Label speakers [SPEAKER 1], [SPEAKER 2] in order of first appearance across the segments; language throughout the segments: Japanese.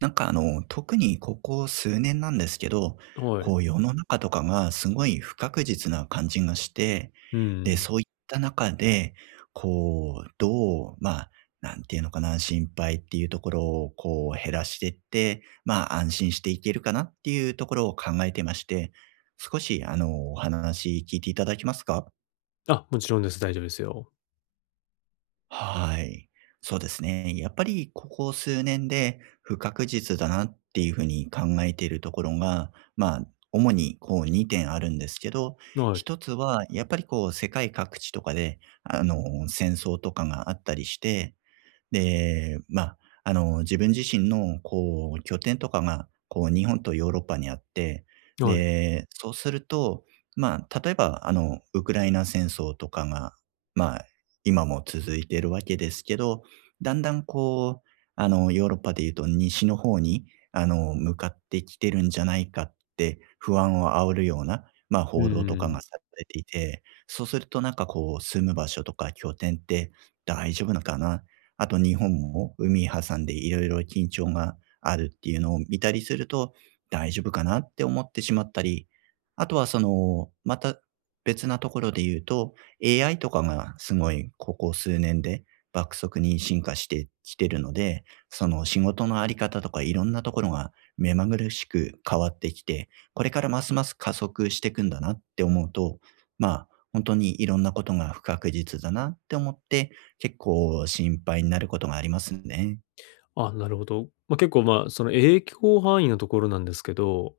[SPEAKER 1] 特にここ数年なんですけど、
[SPEAKER 2] はい。
[SPEAKER 1] こう世の中とかがすごい不確実な感じがして、
[SPEAKER 2] う
[SPEAKER 1] で、
[SPEAKER 2] ん。
[SPEAKER 1] そういった中で、こう、どう、まあ、なんていうのかな、心配っていうところをこう減らしていって、まあ安心していけるかなっていうところを考えてまして、少しお話聞いていただけますか？
[SPEAKER 2] あ、もちろんです。大丈夫ですよ。
[SPEAKER 1] はい。そうですね。やっぱりここ数年で不確実だなっていうふうに考えているところが、まあ、主にこう2点あるんですけど、
[SPEAKER 2] はい。
[SPEAKER 1] 一つはやっぱりこう世界各地とかで、戦争とかがあったりして、で、まあ、自分自身のこう拠点とかが、こう日本とヨーロッパにあって、
[SPEAKER 2] はい。
[SPEAKER 1] で、そうすると、まあ、例えば、ウクライナ戦争とかが、まあ、今も続いているわけですけど、だんだんこう、ヨーロッパでいうと西の方に、向かってきてるんじゃないかって不安を煽るような、まあ、
[SPEAKER 2] う
[SPEAKER 1] 報道とかが
[SPEAKER 2] ん。
[SPEAKER 1] されていて、そうするとなんかこう、住む場所とか拠点って大丈夫なのかな。あと日本も海挟んでいろいろ緊張があるっていうのを見たりすると、大丈夫かなって思ってしまったり、あとはその、また別なところで言うと、AI とかがすごいここ数年で爆速に進化してきてるので、その仕事のあり方とかいろんなところが目まぐるしく変わってきて、これからますます加速していくんだなって思うと、まあ、本当にいろんなことが不確実だなって思って、結構心配になることがありますね。
[SPEAKER 2] あ、なるほど。まあ、結構、まあ、その影響範囲のところなんですけど、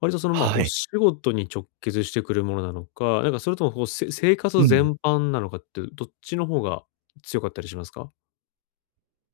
[SPEAKER 2] 割とその、まあ、
[SPEAKER 1] は
[SPEAKER 2] お
[SPEAKER 1] い。
[SPEAKER 2] 仕事に直結してくるものなのか、なんかそれともこう、せ生
[SPEAKER 1] う
[SPEAKER 2] 活
[SPEAKER 1] ん。
[SPEAKER 2] 全般なのかって、どっちの方が強かったりしますか？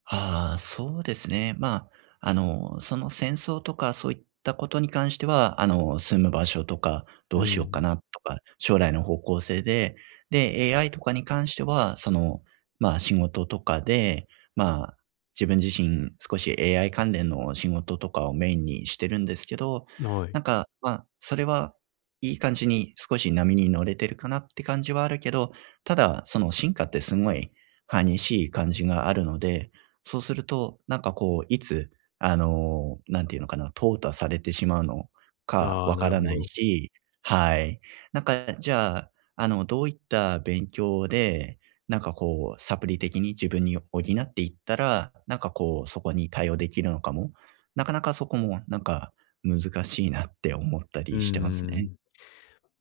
[SPEAKER 1] ああ、そうですね。まあ、その戦争とかそういったことに関しては、住む場所とか、
[SPEAKER 2] う
[SPEAKER 1] どうしようか
[SPEAKER 2] ん。
[SPEAKER 1] なとか、将来の方向性で、で、AI とかに関しては、その、まあ、仕事とかで、まあ、自分自身少し AI 関連の仕事とかをメインにしてるんですけど、
[SPEAKER 2] はい。
[SPEAKER 1] なんか、まあ、それはいい感じに少し波に乗れてるかなって感じはあるけど、ただ、その進化ってすごい激しい感じがあるので、そうすると、なんかこう、いつ、なんていうのかな、淘汰されてしまうのか
[SPEAKER 2] ああ、
[SPEAKER 1] わ
[SPEAKER 2] な
[SPEAKER 1] か
[SPEAKER 2] るほ
[SPEAKER 1] らない
[SPEAKER 2] ど。
[SPEAKER 1] し、はい。なんか、じゃあ、どういった勉強で、なんかこう、サプリ的に自分に補っていったら、なんかこう、そこに対応できるのかも、なかなかそこも、なんか難しいなって思った
[SPEAKER 2] う
[SPEAKER 1] りしてますね。
[SPEAKER 2] ん。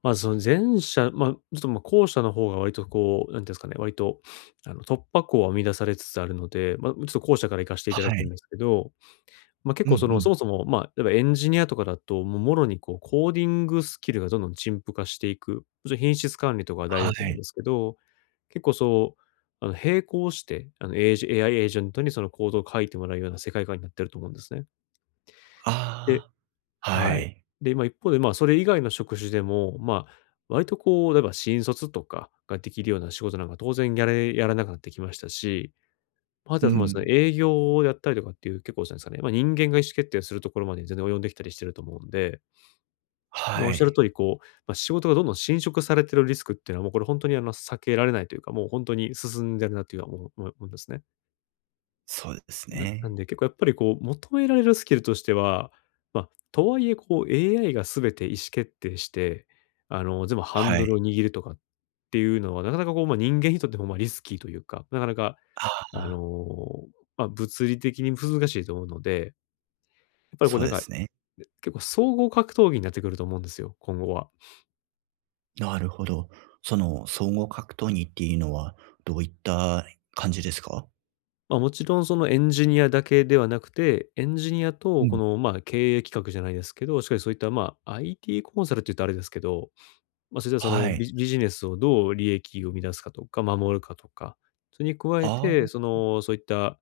[SPEAKER 2] ま、その前者、まあ、ちょっと、ま、後者の方が割とこう、なんていうんですかね、割と、あの、突破口は見出されつつあるので、まあ、ちょっと後者から行かしていただ
[SPEAKER 1] は
[SPEAKER 2] くん
[SPEAKER 1] い。
[SPEAKER 2] ですけど、まあ、結
[SPEAKER 1] うん
[SPEAKER 2] 構そ
[SPEAKER 1] う
[SPEAKER 2] の、そ
[SPEAKER 1] ん。
[SPEAKER 2] もそも、まあ、例えばエンジニアとかだと、もうもろにこう、コーディングスキルがどんどん陳腐化していく、もちろん品質管理とかは大事
[SPEAKER 1] は
[SPEAKER 2] だと思うん
[SPEAKER 1] い。
[SPEAKER 2] ですけど、結構そう、あの、並行して、あの、エージ AI エージェントにそのコードを書いてもらうような世界観になってると思うんですね。で
[SPEAKER 1] ああ、は
[SPEAKER 2] はい。
[SPEAKER 1] い。
[SPEAKER 2] で、まあ、一方で、まあ、それ以外の職種でも、まあ、割とこう、例えば新卒とかができるような仕事なんか当然やれやらなくなってきましたし、まあ、あと
[SPEAKER 1] う
[SPEAKER 2] はその、
[SPEAKER 1] ん。
[SPEAKER 2] 営業をやったりとかっていう結構じゃないですかね、まあ、人間が意思決定するところまで全然及んできたりしてると思うんで、まあ
[SPEAKER 1] は
[SPEAKER 2] おっしゃる
[SPEAKER 1] い。
[SPEAKER 2] 通り、こう、まあ、仕事がどんどん侵食されてるリスクっていうのは、もうこれ本当にあの避けられないというか、もう本当に進んでるなというのは思いますね。
[SPEAKER 1] そうです
[SPEAKER 2] ななん
[SPEAKER 1] ね。
[SPEAKER 2] で、結構やっぱりこう、求められるスキルとしては、まあ、とはいえこう AI が全て意思決定して、あの、全部ハン
[SPEAKER 1] は
[SPEAKER 2] ドルを
[SPEAKER 1] い。
[SPEAKER 2] 握るとかっていうのは、なかなかこう、まあ、人間にとっても、ま、リスキーというか、なかなか、
[SPEAKER 1] あ
[SPEAKER 2] あ
[SPEAKER 1] あ、
[SPEAKER 2] の、まあ、物理的に難しいと思うので、やっぱりこれ
[SPEAKER 1] そう
[SPEAKER 2] なん
[SPEAKER 1] で
[SPEAKER 2] か、
[SPEAKER 1] すね。
[SPEAKER 2] 結構総合格闘技になってくると思うんですよ、今後は。
[SPEAKER 1] なるほど。その、総合格闘技っていうのは、どういった感じですか？
[SPEAKER 2] まあ、もちろんそのエンジニアだけではなくて、エンジニア
[SPEAKER 1] う
[SPEAKER 2] とこ
[SPEAKER 1] ん。
[SPEAKER 2] の、ま、経営企画じゃないですけど、しっかりそういった、ま、IT コンサルって言うとあれですけど、まあ、それはそ
[SPEAKER 1] は
[SPEAKER 2] の
[SPEAKER 1] い。
[SPEAKER 2] ビビジネスをどう利益を生み出すかとか、守るかとか、それに加え
[SPEAKER 1] あ
[SPEAKER 2] て、
[SPEAKER 1] あ。
[SPEAKER 2] その、そういった、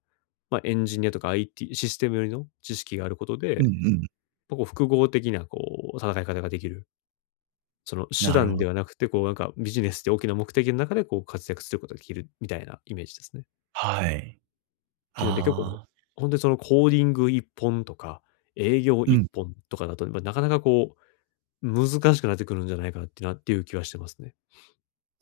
[SPEAKER 2] まあ、エンジニアとか IT、システムよりの知識があること
[SPEAKER 1] うん
[SPEAKER 2] で、
[SPEAKER 1] うん。
[SPEAKER 2] ま、こう複合的なこう戦い方ができる。その手
[SPEAKER 1] なる
[SPEAKER 2] 段
[SPEAKER 1] ほど。
[SPEAKER 2] ではなくて、こうなんかビジネスって大きな目的の中でこう活躍することができるみたいなイメージですね。
[SPEAKER 1] はい。
[SPEAKER 2] っていうので結構、
[SPEAKER 1] ああ。
[SPEAKER 2] 本当にそのコーディング一本とか、営業
[SPEAKER 1] う
[SPEAKER 2] 一
[SPEAKER 1] ん。
[SPEAKER 2] 本とかだと、ま、なかなかこう難しくなってくるんじゃないかなっていう気はしてますね。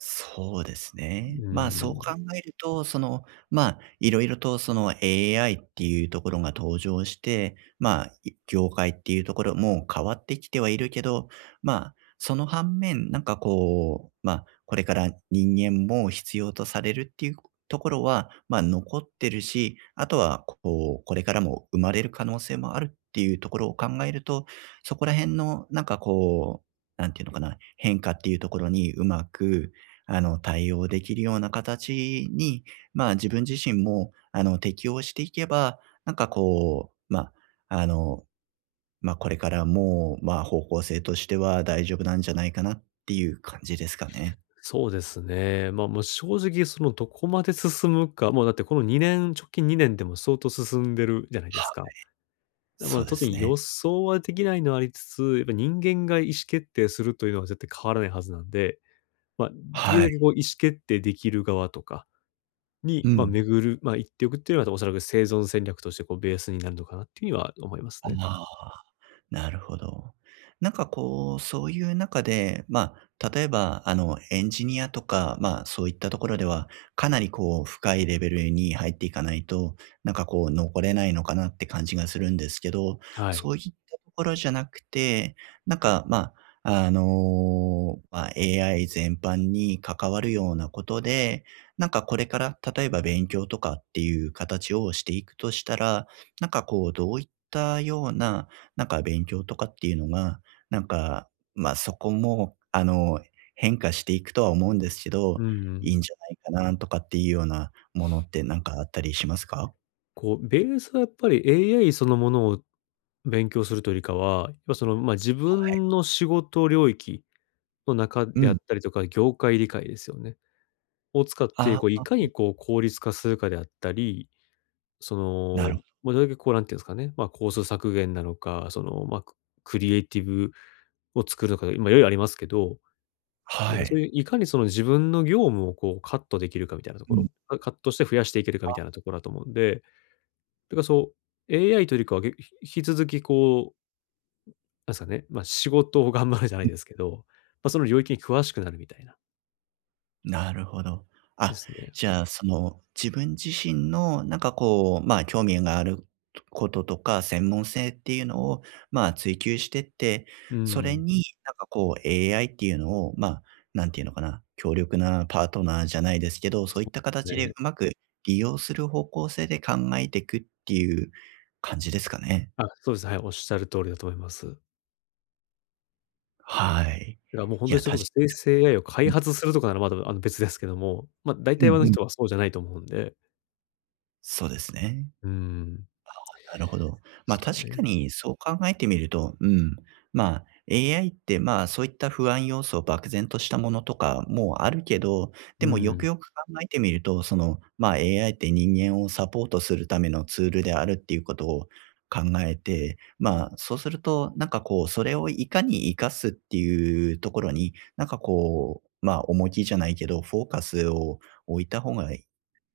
[SPEAKER 1] そうです
[SPEAKER 2] う
[SPEAKER 1] ね。
[SPEAKER 2] ー
[SPEAKER 1] まあ、そう
[SPEAKER 2] ん。
[SPEAKER 1] 考えると、その、まあ、いろいろとその AI っていうところが登場して、まあ、業界っていうところも変わってきてはいるけど、まあ、その反面、なんかこう、まあ、これから人間も必要とされるっていうところは、まあ、残ってるし、あとは、こう、これからも生まれる可能性もあるっていうところを考えると、そこら辺の、なんかこう、なんていうのかな、変化っていうところにうまく対応できるような形に、まあ、自分自身も、適応していけば、なんかこう、まあ、これからもう、まあ、方向性としては大丈夫なんじゃないかなっていう感じですかね。
[SPEAKER 2] そうですね。まあ、もう正直そのどこまで進むか、もうだってこの2年、直近2年でも相当進んでるじゃないですか。
[SPEAKER 1] は
[SPEAKER 2] ま
[SPEAKER 1] そ
[SPEAKER 2] あ、
[SPEAKER 1] う
[SPEAKER 2] 当
[SPEAKER 1] です
[SPEAKER 2] 然
[SPEAKER 1] ね。
[SPEAKER 2] 予想はできないのはありつつ、やっぱ人間が意思決定するというのは絶対変わらないはずなんで、まあ、できる
[SPEAKER 1] は
[SPEAKER 2] だ
[SPEAKER 1] い。
[SPEAKER 2] けこう意思決定できる側とか
[SPEAKER 1] う
[SPEAKER 2] に、まあ、
[SPEAKER 1] ん。
[SPEAKER 2] 巡る、まあ、言っておくっていうのはおそらく生存戦略としてこうベースになるのかなっていうふうには思いますね。
[SPEAKER 1] ああ。なるほど。なんかこう、そういう中で、まあ、例えば、エンジニアとか、まあ、そういったところでは、かなりこう、深いレベルに入っていかないと、なんかこう、残れないのかなって感じがするんですけど、
[SPEAKER 2] はい。
[SPEAKER 1] そういったところじゃなくて、なんか、まあ、AI 全般に関わるようなことで、なんかこれから、例えば勉強とかっていう形をしていくとしたら、なんかこう、どういったようななんか勉強とかっていうのが、なんか、ま、そこも、変化していくとは思うんですけ
[SPEAKER 2] う
[SPEAKER 1] ど、いいん
[SPEAKER 2] ん。
[SPEAKER 1] じゃないかなとかっていうようなものってなんかあったりしますか？
[SPEAKER 2] こう、ベースはやっぱり AI そのものを勉強するというよりかは、やっぱその、まあ、自
[SPEAKER 1] はい。
[SPEAKER 2] 分の仕事領域の中
[SPEAKER 1] う
[SPEAKER 2] であっ
[SPEAKER 1] ん。
[SPEAKER 2] たりとか、業界理解ですよね。を使って、
[SPEAKER 1] あ
[SPEAKER 2] こうい
[SPEAKER 1] あ、
[SPEAKER 2] かにこう効率化するかであったり、そ
[SPEAKER 1] なるほ
[SPEAKER 2] の、
[SPEAKER 1] ど。
[SPEAKER 2] ま、どれだけこうなんていうんですかね、まあ、コスト削減なのか、その、まあ、ククリエイティブを作るのか、今いろいろありますけど、なん
[SPEAKER 1] は
[SPEAKER 2] かそうい
[SPEAKER 1] い。
[SPEAKER 2] ういかにその自分の業務をこうカットできるかみたいなと
[SPEAKER 1] う
[SPEAKER 2] こ
[SPEAKER 1] ん。
[SPEAKER 2] ろ、カカットして増やしていけるかみたいなところだと思うんで、だからそう、AI というよりかは、げ引き続きこうなんですかね、まあ、仕事を頑張るじゃないですけど、まあ、その領域に詳しくなるみたいな、
[SPEAKER 1] なるほど。
[SPEAKER 2] で
[SPEAKER 1] あ、
[SPEAKER 2] すね。
[SPEAKER 1] じゃあ、その、自分自身の、なんかこう、まあ、興味があることとか、専門性っていうのを、まあ、追求してって、
[SPEAKER 2] う
[SPEAKER 1] それ
[SPEAKER 2] ん。
[SPEAKER 1] に、なんかこう、AI っていうのを、まあ、なんていうのかな、強力なパートナーじゃないですけど、そ
[SPEAKER 2] そ
[SPEAKER 1] ういった
[SPEAKER 2] う
[SPEAKER 1] 形
[SPEAKER 2] です
[SPEAKER 1] で
[SPEAKER 2] ね。
[SPEAKER 1] うまく利用する方向性で考えていくっていう感じですかね。
[SPEAKER 2] あ、そうです。はい、おっしゃる通りだと思います。
[SPEAKER 1] はい。
[SPEAKER 2] だからもう本当
[SPEAKER 1] い
[SPEAKER 2] とに
[SPEAKER 1] や、
[SPEAKER 2] そうい
[SPEAKER 1] た
[SPEAKER 2] うこと
[SPEAKER 1] し
[SPEAKER 2] 生成 AI を開
[SPEAKER 1] に
[SPEAKER 2] 発するとかならまだ、あの、別ですけども、まあ、大
[SPEAKER 1] うん
[SPEAKER 2] 体はの
[SPEAKER 1] うん。
[SPEAKER 2] 人はそうじゃないと思うんで、
[SPEAKER 1] そうですね。
[SPEAKER 2] うーん、で
[SPEAKER 1] なるほど。ま
[SPEAKER 2] す
[SPEAKER 1] あ、
[SPEAKER 2] か
[SPEAKER 1] 確か
[SPEAKER 2] ね。
[SPEAKER 1] にそう考えてみると、うん。まあ、AI って、まあ、そういった不安要素、漠然としたものとかもあるけど、で
[SPEAKER 2] う
[SPEAKER 1] もよく
[SPEAKER 2] ん。
[SPEAKER 1] よく考えてみると、その、まあ、AI って人間をサポートするためのツールであるっていうことを考えて、まあ、そうすると、なんかこう、それをいかに活かすっていうところに、なんかこう、まあ、重きじゃないけど、フォーカスを置いた方が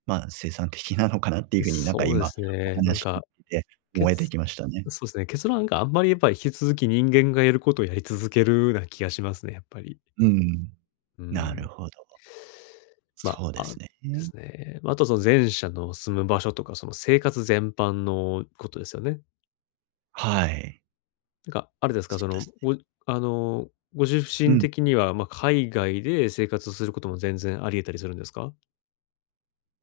[SPEAKER 1] まあ、生産的なのかなっていうふうになんか
[SPEAKER 2] そうで
[SPEAKER 1] 今
[SPEAKER 2] す
[SPEAKER 1] お
[SPEAKER 2] ね。なん
[SPEAKER 1] 話聞い
[SPEAKER 2] か、
[SPEAKER 1] てて思えて
[SPEAKER 2] 結
[SPEAKER 1] きましたね。
[SPEAKER 2] そうですね、結論があんまりやっぱり引き続き人間がやることをやり続けるな気がしますね、やっぱり。
[SPEAKER 1] うん。
[SPEAKER 2] う
[SPEAKER 1] な
[SPEAKER 2] ん。
[SPEAKER 1] るほど。
[SPEAKER 2] ま、
[SPEAKER 1] そうで
[SPEAKER 2] あ、あ
[SPEAKER 1] すね。
[SPEAKER 2] ですね。まあとその前者の住む場所とか、その生活全般のことですよね。
[SPEAKER 1] はい。
[SPEAKER 2] なんか、あれです
[SPEAKER 1] そ
[SPEAKER 2] か、そ
[SPEAKER 1] うで
[SPEAKER 2] の、
[SPEAKER 1] すね。
[SPEAKER 2] ごあの、ご自
[SPEAKER 1] う
[SPEAKER 2] 身
[SPEAKER 1] ん。
[SPEAKER 2] 的には、まあ、海外で生活することも全然あり得たりするんですか？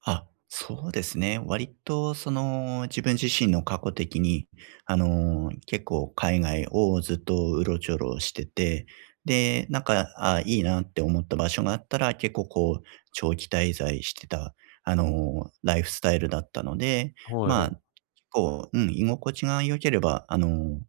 [SPEAKER 1] あ、そうですね。割とその自分自身の過去的に、結構海外をずっとうろちょろしてて、で、なんか、あ、いいなって思った場所があったら、結構こう、長期滞在してた、ライフスタイルだったので、
[SPEAKER 2] は
[SPEAKER 1] まあ、
[SPEAKER 2] い。
[SPEAKER 1] 結構、うん、居心地が良ければ、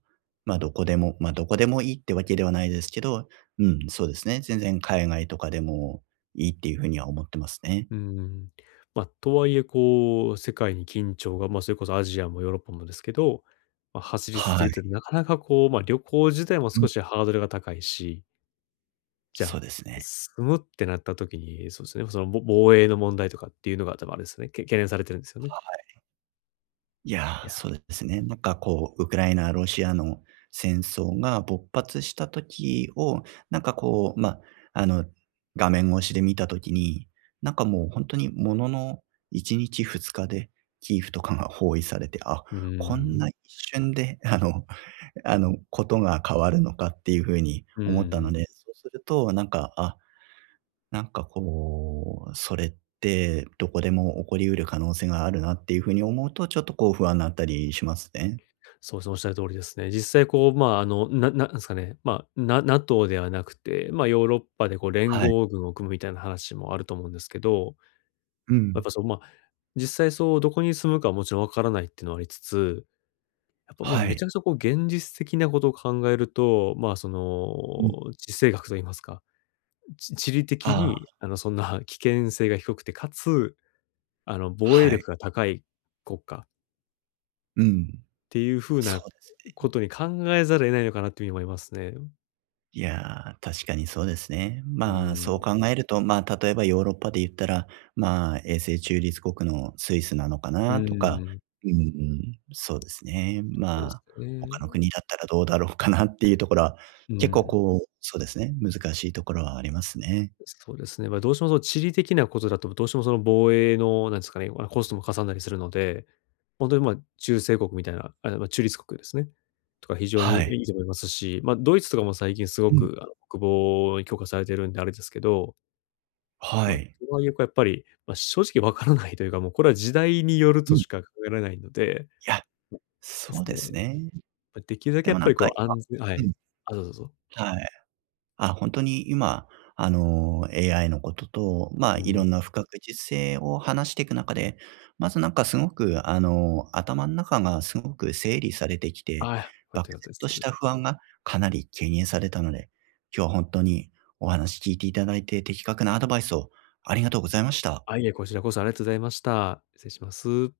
[SPEAKER 1] まあ、どこでもいいってわけではないですけど、うん、そうですね。全然海外とかでもいいっていうふうには思ってますね。
[SPEAKER 2] うん。まあ、とはいえこう、世界に緊張が、まあ、それこそアジアもヨーロッパもですけど、まあ、走り続
[SPEAKER 1] は
[SPEAKER 2] けて
[SPEAKER 1] い。
[SPEAKER 2] なかなかこう、まあ、旅行自体も少しハードルが高いし、じゃ
[SPEAKER 1] そ
[SPEAKER 2] あ、
[SPEAKER 1] うですね。
[SPEAKER 2] 住むってなった時に、そうですね、その、ぼ防衛の問題とかっていうのが多分あれですね、け懸念されてるんですよね。
[SPEAKER 1] いや
[SPEAKER 2] い
[SPEAKER 1] ー、
[SPEAKER 2] や、
[SPEAKER 1] そうですね。なんかこう、ウクライナ、ロシアの戦争が勃発した時を、なんかこう、まあ、あの、画面越しで見た時に、なんかもう本当にものの1日2日でキーフとかが包囲されて、あ、
[SPEAKER 2] う
[SPEAKER 1] こん
[SPEAKER 2] ん、
[SPEAKER 1] な一瞬で、ことが変わるのかっていう風に
[SPEAKER 2] う
[SPEAKER 1] 思ったの
[SPEAKER 2] ん。
[SPEAKER 1] で、そうすると、なんかこう、それってどこでも起こりうる可能性があるなっていうふうに思うと、ちょっとこう不安になったりしますね。
[SPEAKER 2] そうですね、おっしゃる通りですね。実際こう、まあ、あの、ななんですかね、まあ、な NATO ではなくて、まあ、ヨーロッパでこう連
[SPEAKER 1] はい。
[SPEAKER 2] 合軍を組むみたいな話もあると思うんですけど、
[SPEAKER 1] う
[SPEAKER 2] やっ
[SPEAKER 1] ん。
[SPEAKER 2] ぱそうまあ実際そう、どこに住むかはもちろんわからないっていうのはありつつ、やっぱ、ま、
[SPEAKER 1] は
[SPEAKER 2] めち
[SPEAKER 1] い。
[SPEAKER 2] ゃくちゃこう現実的なことを考えると、まあ、そ
[SPEAKER 1] うん。
[SPEAKER 2] の、地政学と言いますか、ち地理的
[SPEAKER 1] ああ、
[SPEAKER 2] に、あの、そんな 危険性が低くて、かつ、あの、防衛
[SPEAKER 1] はい。
[SPEAKER 2] 力が高い国家
[SPEAKER 1] うん。
[SPEAKER 2] っていう風
[SPEAKER 1] そ
[SPEAKER 2] な
[SPEAKER 1] うですね。
[SPEAKER 2] ことに考えざるを得ないのかなっていうふうに思いますね。
[SPEAKER 1] いやー、確かにそうですね。
[SPEAKER 2] うー
[SPEAKER 1] まあ、そう
[SPEAKER 2] ん。
[SPEAKER 1] 考えると、まあ、例えばヨーロッパで言ったら、まあ、永世中立国のスイスなのか
[SPEAKER 2] う
[SPEAKER 1] なとか、
[SPEAKER 2] ん。
[SPEAKER 1] うんうん、そうですね。
[SPEAKER 2] とかで
[SPEAKER 1] ま
[SPEAKER 2] す
[SPEAKER 1] あ、
[SPEAKER 2] か
[SPEAKER 1] 他の
[SPEAKER 2] ね。
[SPEAKER 1] 国だったらどうだろうかなっていうところは、
[SPEAKER 2] う
[SPEAKER 1] 結構
[SPEAKER 2] ん。
[SPEAKER 1] こう、そうですね、難しいところはありますね。
[SPEAKER 2] そうですね。まあ、どうしてもその地理的なことだと、どうしてもその防衛の、なんですかね、あの、コストもかさんだりするので、本当に、ま、中西国みたいな、あ、まあ、中立国ですね、とか非常に
[SPEAKER 1] はい。
[SPEAKER 2] いいと思いますし、まあ、ドイツとかも最近すご
[SPEAKER 1] うん。
[SPEAKER 2] く、あの、国防に強化されてるんであれですけど、
[SPEAKER 1] は
[SPEAKER 2] まあ、と
[SPEAKER 1] い。
[SPEAKER 2] はいえ、やっぱり、まあ、正直わからないというか、もうこれは時代によると
[SPEAKER 1] うん。
[SPEAKER 2] しか考えられないので、
[SPEAKER 1] いや、
[SPEAKER 2] で
[SPEAKER 1] そう
[SPEAKER 2] す
[SPEAKER 1] で
[SPEAKER 2] ね、
[SPEAKER 1] すね。
[SPEAKER 2] ま、できるだけ
[SPEAKER 1] で
[SPEAKER 2] やっ
[SPEAKER 1] もな
[SPEAKER 2] ぱ
[SPEAKER 1] ん
[SPEAKER 2] り
[SPEAKER 1] か
[SPEAKER 2] こう
[SPEAKER 1] 今
[SPEAKER 2] 安全は
[SPEAKER 1] うん、
[SPEAKER 2] い。あ、どうぞどうぞ。
[SPEAKER 1] はい。あ、本当に今、AI のことと、まあ、
[SPEAKER 2] う
[SPEAKER 1] いろ
[SPEAKER 2] ん。
[SPEAKER 1] んな不確実性を話していく中で、まずなんかすごく、頭の中がすごく整理されてき
[SPEAKER 2] あ
[SPEAKER 1] て、
[SPEAKER 2] あ、良かっ
[SPEAKER 1] 漠
[SPEAKER 2] た良かったで
[SPEAKER 1] 然
[SPEAKER 2] す。
[SPEAKER 1] とした不安がかなり軽減されたので、今日は本当にお話聞いていただいて、的確なアドバイスをありがとうございました。
[SPEAKER 2] あ、いえ、こちらこそありがとうございました。失礼します。